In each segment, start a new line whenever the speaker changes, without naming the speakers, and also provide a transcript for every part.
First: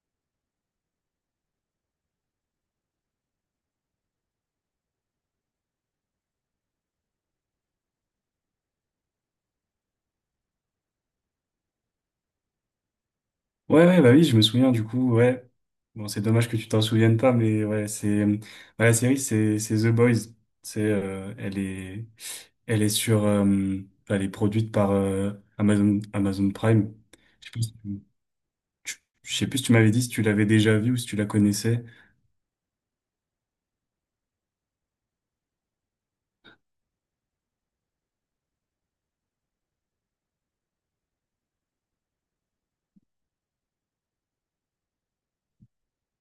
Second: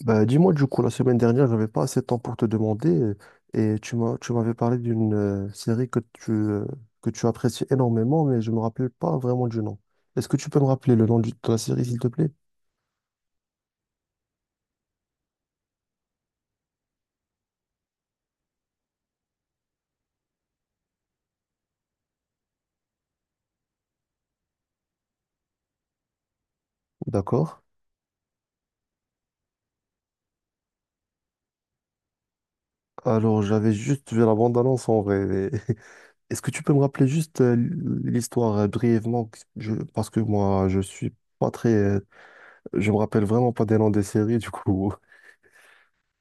Bah, dis-moi, du coup, la semaine dernière, j'avais pas assez de temps pour te demander. Et tu m'as, tu m'avais parlé d'une série que tu apprécies énormément, mais je me rappelle pas vraiment du nom. Est-ce que tu peux me rappeler le nom de la série, s'il te plaît?
Ouais, ouais, bah oui, je me souviens du coup, ouais. Bon, c'est dommage que tu t'en souviennes pas, mais ouais, c'est bah, la série, c'est The Boys. C'est elle est sur elle est produite par Amazon Prime. Je
D'accord.
sais plus si je sais plus si tu m'avais dit si tu l'avais déjà vue ou si tu la connaissais.
Alors, j'avais juste vu la bande-annonce en vrai, mais est-ce que tu peux me rappeler juste l'histoire brièvement? Parce que moi, je suis pas très. Je me rappelle vraiment pas des noms des séries, du coup.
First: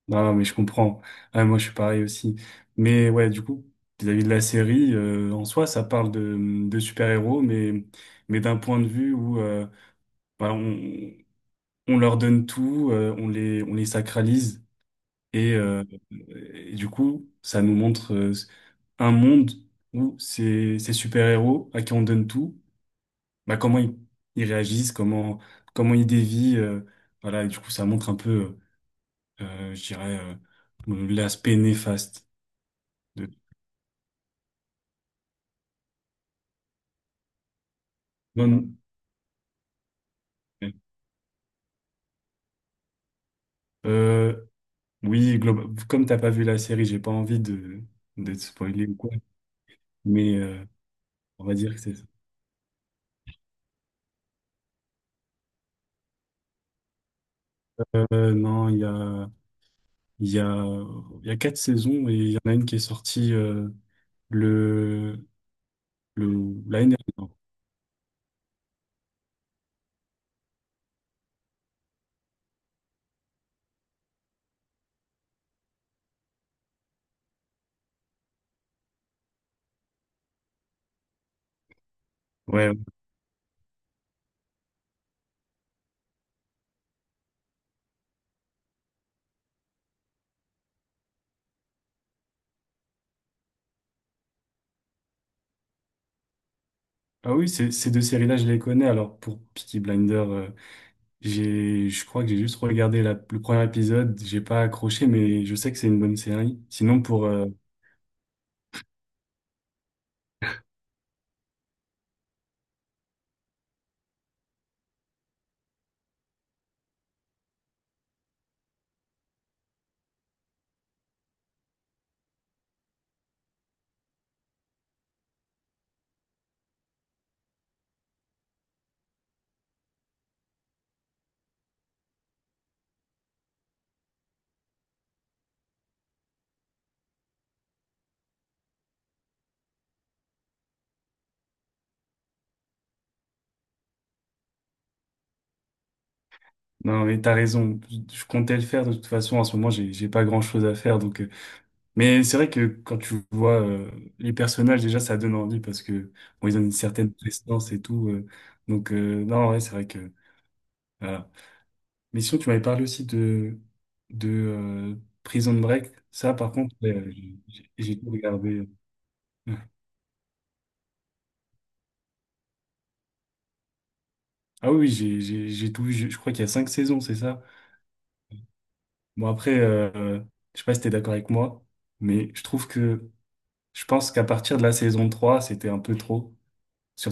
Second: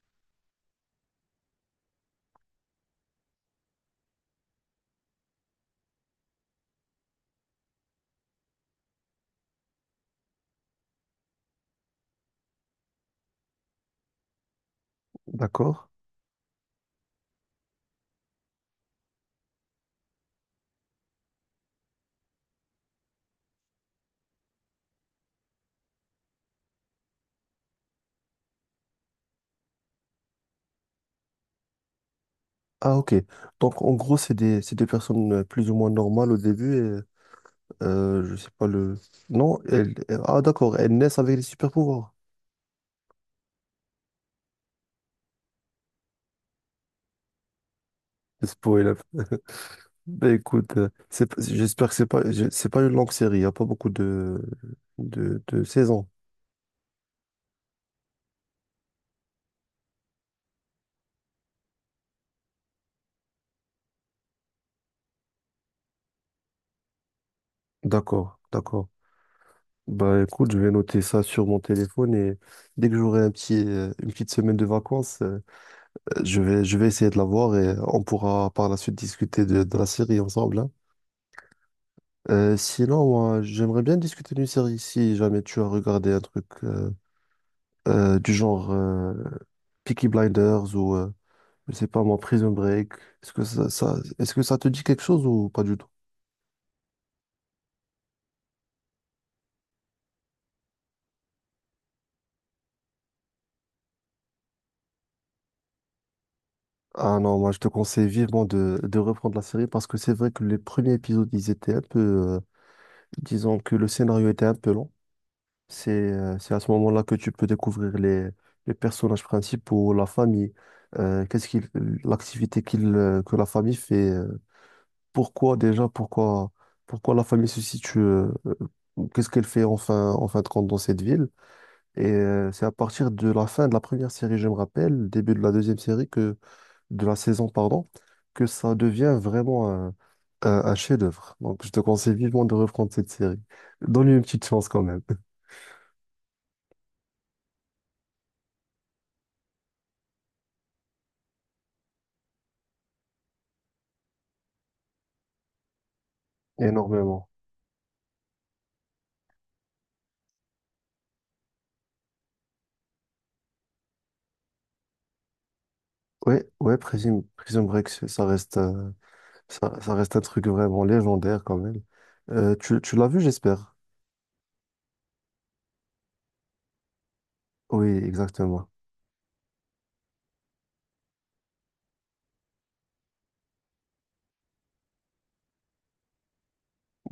Non, mais je comprends. Ah, moi, je suis pareil aussi. Mais ouais, du coup, vis-à-vis de la série, en soi, ça parle de super-héros, mais d'un point de vue où bah, on leur donne tout, on les sacralise. Et,
D'accord.
euh, et du coup, ça nous montre un monde où ces super-héros à qui on donne tout, bah, ils réagissent, comment ils dévient. Voilà, et du coup, ça montre un peu, je dirais, l'aspect néfaste
Ah, ok.
de...
Donc, en gros, c'est des personnes plus ou moins normales au début. Et, je
Non,
sais
non.
pas le. Non, ah, d'accord. Elles naissent avec des super-pouvoirs.
Euh, oui, comme t'as pas vu la série, j'ai pas envie de te
Le Spoil.
spoiler
Un
ou quoi,
peu. Ben,
mais
écoute, c'est
on va dire que
j'espère que
c'est ça.
c'est pas, c'est pas une longue série. Il n'y a pas beaucoup de saisons.
Non, il y a... Il y a, il y a quatre saisons et il y en a une qui est sortie le, l'année dernière.
D'accord, d'accord. Bah écoute, je vais noter ça sur mon téléphone et dès que j'aurai un petit, une petite semaine de vacances, je vais essayer de la voir et on pourra par la suite discuter de la série ensemble, hein.
Ouais.
Sinon, moi, j'aimerais bien discuter d'une série si jamais tu as regardé un truc du genre Peaky Blinders ou, je sais pas moi, Prison Break. Est-ce que ça te dit quelque chose ou pas du tout?
Ah oui, ces, ces deux séries-là, je les connais. Alors pour Peaky Blinder, je crois que j'ai juste regardé le premier épisode. J'ai pas accroché, mais je sais que c'est une bonne série. Sinon
Ah
pour,
non, moi je te conseille vivement de reprendre la série parce que c'est vrai que les premiers épisodes, ils étaient un peu... Disons que le scénario était un peu long. C'est à ce moment-là que tu peux découvrir les personnages principaux, la famille, euh, qu'est-ce qu'il, l'activité que la famille fait, pourquoi déjà, pourquoi, pourquoi la famille se situe, qu'est-ce qu'elle fait enfin, en fin de compte dans cette ville. Et c'est à partir de la fin de la première série, je me rappelle, début de la deuxième série, de la saison, pardon, que ça devient vraiment un chef-d'œuvre. Donc, je te conseille vivement de reprendre cette série. Donne-lui une petite chance quand même.
non mais t'as raison. Je comptais le faire de toute façon. En ce moment, j'ai pas grand-chose à faire, donc mais c'est vrai que quand tu vois les personnages, déjà, ça donne envie parce que bon, ils ont une certaine
Énormément.
prestance et tout. Donc, non, ouais, c'est vrai que voilà. Mais sinon, tu m'avais parlé aussi de Prison Break. Ça,
Ouais,
par contre,
ouais,
ouais,
Prison Break,
tout
ça reste,
regardé.
ça, ça reste un truc vraiment légendaire quand même. Tu l'as vu, j'espère.
Ah oui, oui, j'ai tout vu. Je crois qu'il y a cinq saisons, c'est ça?
Oui, exactement.
Bon, après, je sais pas si t'es d'accord avec moi, mais je trouve que je pense qu'à partir de la saison 3 c'était un peu trop.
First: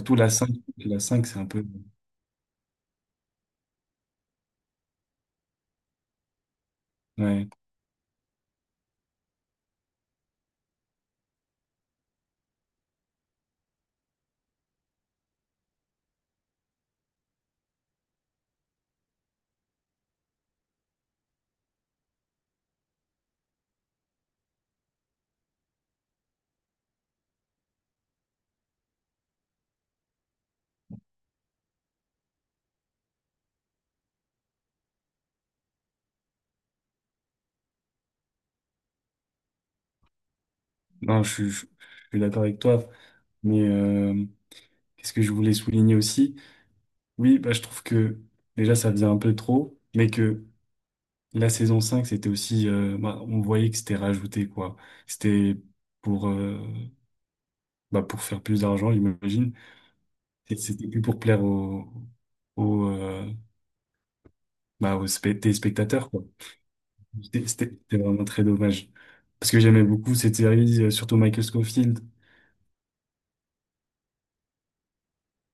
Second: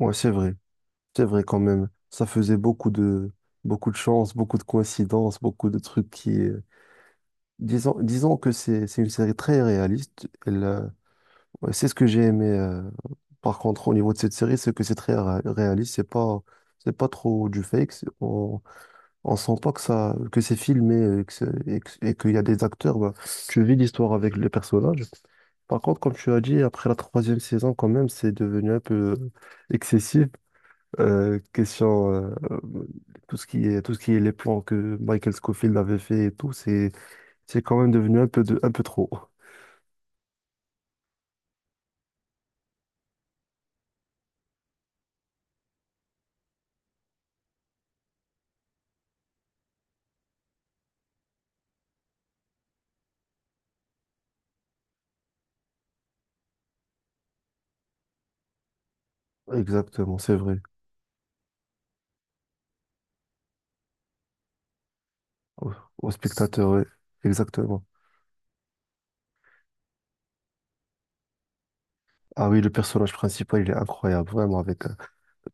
Ouais,
la
c'est
cinq,
vrai.
la
C'est
5 c'est
vrai
un
quand
peu.
même. Ça faisait beaucoup de chance, beaucoup de coïncidences, beaucoup de trucs qui.
Ouais.
Disons, disons que c'est une série très réaliste. Elle, ouais, c'est ce que j'ai aimé. Par contre, au niveau de cette série, c'est que c'est très réaliste. C'est pas trop du fake. On sent pas que ça que c'est filmé que c'est- et que- et qu'il y a des acteurs. Bah, tu vis l'histoire avec les personnages. Par contre, comme tu as dit, après la troisième saison, quand même, c'est devenu un peu euh, excessif. Question, tout ce qui est, tout ce qui est les plans que Michael Scofield avait fait et tout, c'est quand même devenu un peu de, un peu trop.
Non, je suis d'accord avec toi, mais qu'est-ce que je voulais souligner aussi? Oui, bah, je trouve que déjà ça faisait un peu trop, mais que la saison 5 c'était aussi, bah, on voyait que c'était rajouté, quoi. C'était pour, bah, pour faire plus d'argent, j'imagine.
Exactement, c'est
Et
vrai.
c'était plus pour plaire aux, aux, euh, bah, aux
Au, au
téléspectateurs, quoi.
spectateur, ouais. Exactement.
C'était vraiment très dommage. Parce que j'aimais beaucoup cette série, surtout Michael Scofield.
Ah oui, le personnage principal, il est incroyable, vraiment, avec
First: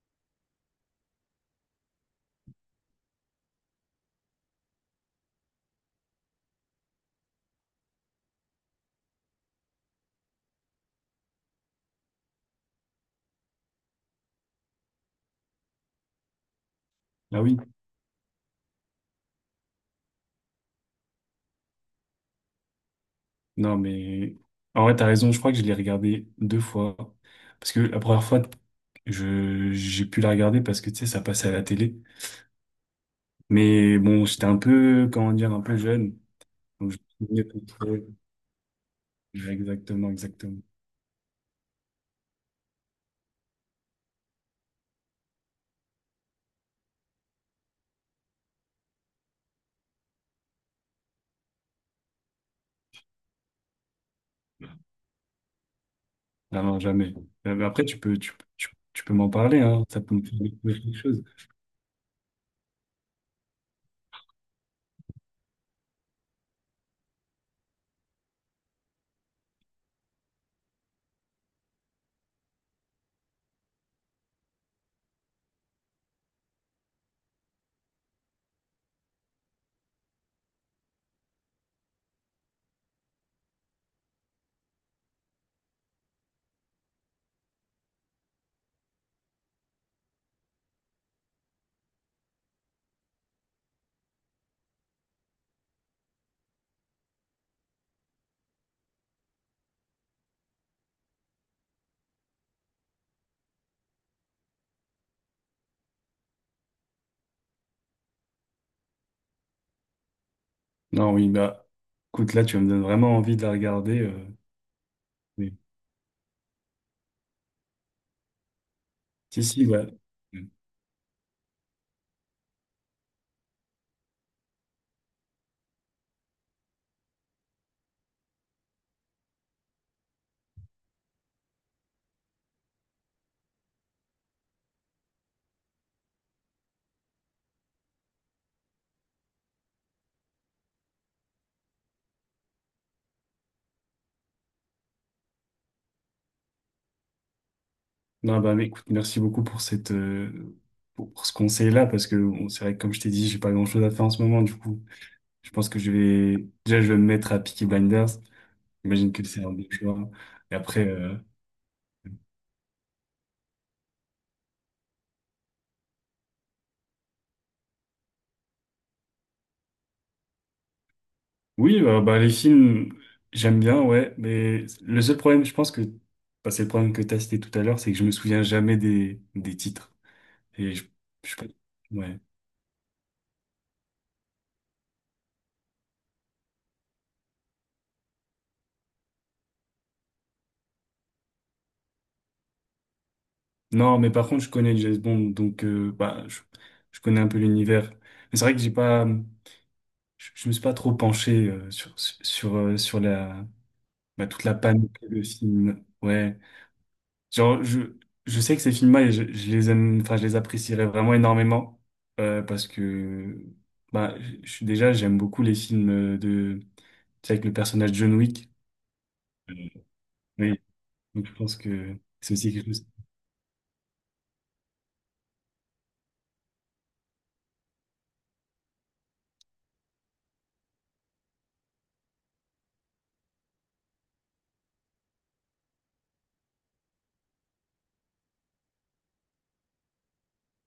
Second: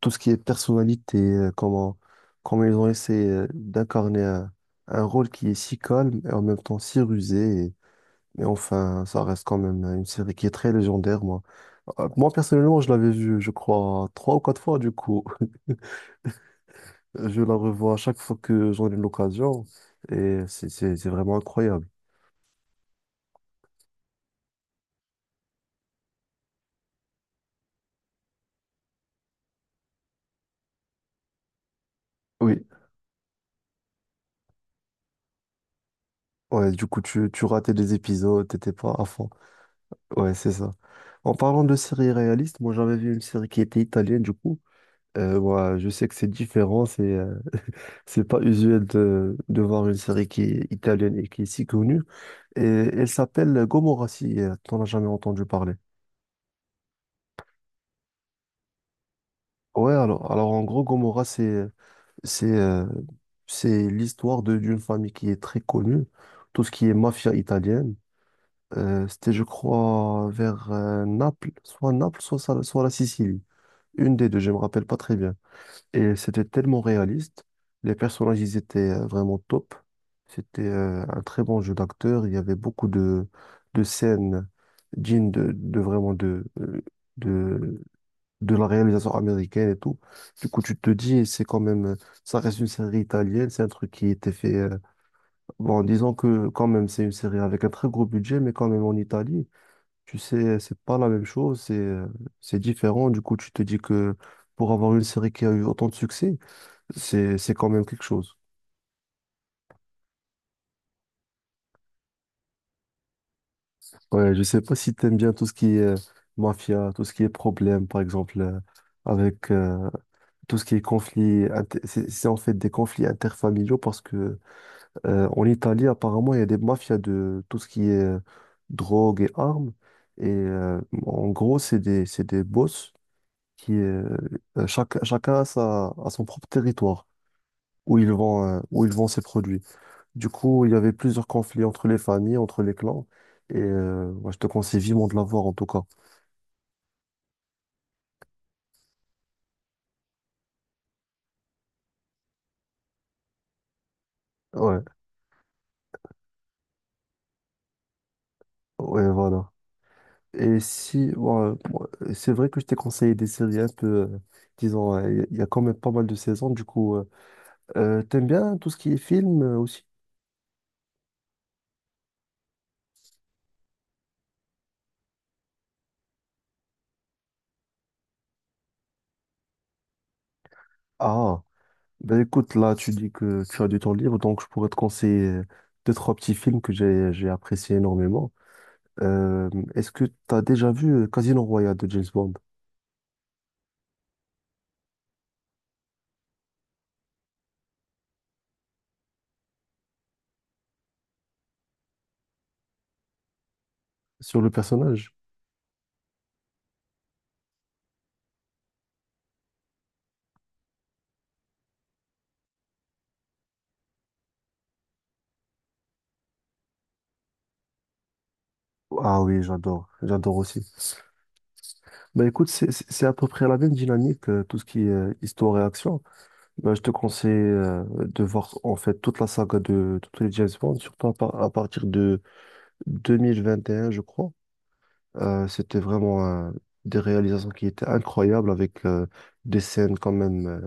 tout ce qui est personnalité, comment ils ont essayé d'incarner un rôle qui est si calme et en même temps si rusé. Mais enfin, ça reste quand même une série qui est très légendaire, moi. Moi, personnellement, je l'avais vue, je crois, trois ou quatre fois, du coup.
Ah
Je la
oui.
revois à chaque fois que j'en ai l'occasion. Et c'est vraiment incroyable.
Non, mais en vrai, t'as raison. Je crois que je l'ai regardé deux fois. Parce que la première fois, j'ai pu la regarder parce que, tu sais, ça passait à la télé.
Oui.
Mais bon, j'étais un peu, comment dire, un peu jeune.
Ouais, du
Donc, je
coup,
me souvenais
tu
pas
ratais des
trop.
épisodes, t'étais pas à fond.
Exactement,
Ouais, c'est
exactement.
ça. En parlant de séries réalistes, moi, j'avais vu une série qui était italienne, du coup. Ouais, je sais que c'est différent, c'est pas usuel de voir une série qui est italienne et qui est si connue. Et elle s'appelle Gomorrah, si t'en as jamais entendu parler.
Ah non, jamais. Mais après, tu peux m'en parler, hein.
Ouais,
Ça peut me faire
alors en
découvrir
gros,
quelque chose.
Gomorrah, c'est, euh, c'est l'histoire de, d'une famille qui est très connue, tout ce qui est mafia italienne. C'était, je crois, vers Naples, soit Naples, soit la Sicile. Une des deux, je me rappelle pas très bien. Et c'était tellement réaliste. Les personnages, ils étaient vraiment top. C'était un très bon jeu d'acteur. Il y avait beaucoup de scènes dignes de vraiment de, de la réalisation américaine et tout. Du coup, tu te dis, c'est quand même, ça reste une série italienne. C'est un truc qui était fait, bon, disons que quand même, c'est une série avec un très gros budget, mais quand même en Italie, tu sais, c'est pas la même chose. C'est différent. Du coup, tu te dis que pour avoir une série qui a eu autant de succès, c'est quand même quelque chose.
Non, oui, bah, écoute, là, tu me donnes vraiment envie de la regarder.
Ouais, je sais pas si t'aimes bien tout ce
Mais-
qui est mafia, tout ce qui est problème, par exemple,
Si,
avec
si, ouais.
tout ce qui est conflit, c'est en fait des conflits interfamiliaux parce que en Italie, apparemment, il y a des mafias de tout ce qui est drogue et armes. Et en gros, c'est des boss qui, euh, chacun a son propre territoire où ils vont, où ils vendent ses produits. Du coup, il y avait plusieurs conflits entre les familles, entre les clans. Et moi, je te conseille vivement de la voir, en tout cas.
Non, bah, mais écoute, merci beaucoup pour cette, pour ce conseil-là, parce que bon, c'est vrai que comme je t'ai dit, j'ai pas grand-chose à faire en ce moment, du
Ouais,
coup, je pense que je vais, déjà, je vais me mettre à Peaky Blinders.
ouais,
J'imagine que c'est
voilà.
un bon choix. Et
Et
après,
si, ouais, moi, c'est vrai que je t'ai conseillé des séries un peu, disons, il y a quand même pas mal de saisons. Du coup, t'aimes bien tout ce qui est film aussi?
oui, bah, les films, j'aime bien, ouais, mais le seul problème, je pense que, bah, c'est le problème que t'as cité tout à l'heure, c'est que je me souviens jamais des, des titres. Et je, sais
Ah,
pas- ouais.
ben écoute, là, tu dis que tu as du temps libre, donc je pourrais te conseiller deux, trois petits films que j'ai appréciés énormément. Euh, Est-ce que tu as déjà vu Casino Royale de James Bond
Non, mais par contre, je connais James Bond, donc, bah, je connais un peu l'univers. Mais c'est vrai que j'ai pas, je me suis pas trop penché sur la bah,
sur
toute
le
la panoplie
personnage?
de films. Ouais, genre je sais que ces films-là, je les aime, enfin je les apprécierais vraiment énormément parce que bah je suis déjà j'aime beaucoup les films de tu sais, avec le personnage John Wick.
Ah oui,
Euh,
j'adore, j'adore
Oui,
aussi.
donc je pense que
Bah
c'est
écoute,
aussi quelque chose.
c'est à peu près la même dynamique, tout ce qui est histoire et action. Bah, je te conseille de voir en fait toute la saga de tous les James Bond, surtout à, à partir de 2021, je crois. C'était vraiment des réalisations qui étaient incroyables avec des scènes quand même.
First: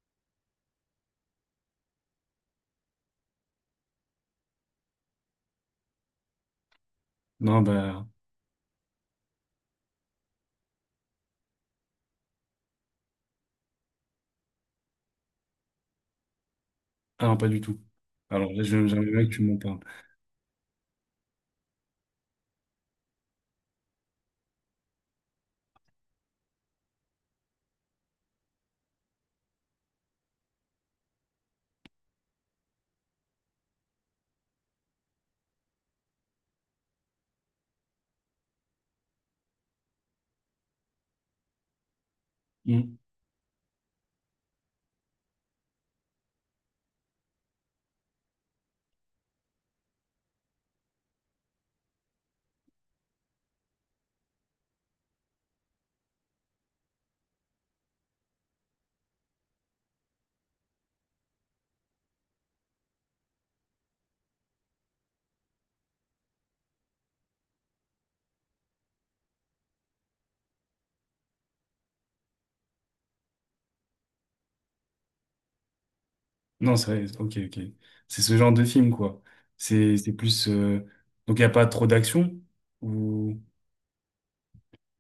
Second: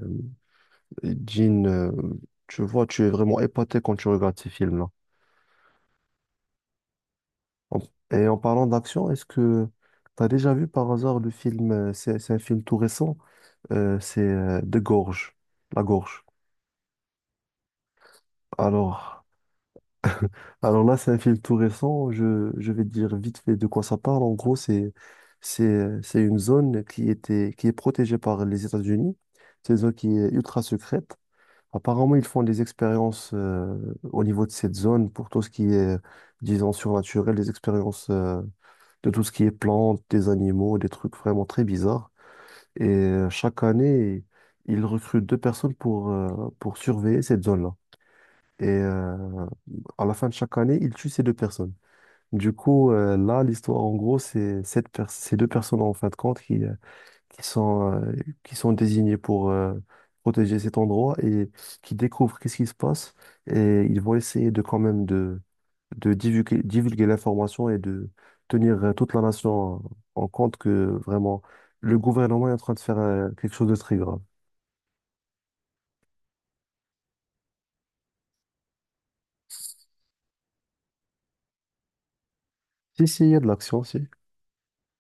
Jean, tu vois, tu es vraiment épaté quand tu regardes ces films-là.
Non
En-
bah
Et en parlant d'action, est-ce que tu as déjà vu par hasard le film, c'est un film tout récent? C'est De Gorge, La Gorge.
ah non pas du tout. Alors là je j'aimerais
Alors,
bien que tu m'en parles.
alors là, c'est un film tout récent. Je vais dire vite fait de quoi ça parle. En gros, c'est une zone qui était, qui est protégée par les États-Unis. C'est une zone qui est ultra secrète. Apparemment, ils font des expériences au niveau de cette zone pour tout ce qui est, disons, surnaturel, des expériences de tout ce qui est plantes, des animaux, des trucs vraiment très bizarres. Et chaque année, ils recrutent deux personnes pour surveiller cette zone-là. Et à la fin de chaque année, ils tuent ces deux personnes. Du coup, là, l'histoire, en gros, c'est ces deux personnes, en fin de compte, qui sont, euh, qui sont désignés pour protéger cet endroit et qui découvrent qu'est-ce qui se passe. Et ils vont essayer de quand même de divulguer, divulguer l'information et de tenir toute la nation en compte que vraiment le gouvernement est en train de faire quelque chose de très grave.
Non, c'est vrai, ok, ok. C'est ce genre de film, quoi. C'est plus. Donc, il n'y a pas trop d'action,
Si, si, il y a
ou.
de l'action, si.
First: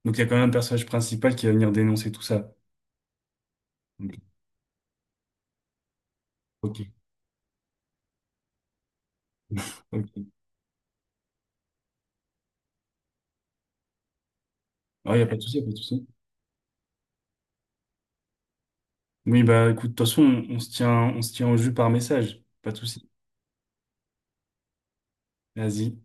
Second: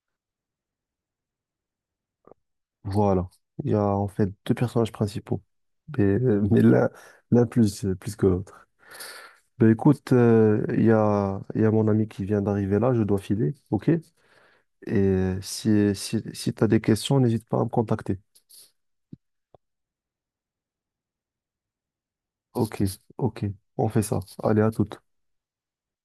Donc, il y a quand même un personnage principal qui va venir dénoncer tout ça.
Voilà. Il y a en
Ok,
fait deux personnages principaux. Mais, mais
ok.
l'un, l'un plus, plus que l'autre. Ben écoute,
Ok.
il y a mon ami qui vient d'arriver là, je dois filer, ok? Et
Ah il n'y a pas de souci, y a pas de
si,
souci.
si, si tu as des questions, n'hésite pas à me contacter.
Oui, bah écoute, de toute façon, on se tient au jus par message. Pas de
Ok,
souci.
ok, on fait ça. Allez, à toute.
Vas-y.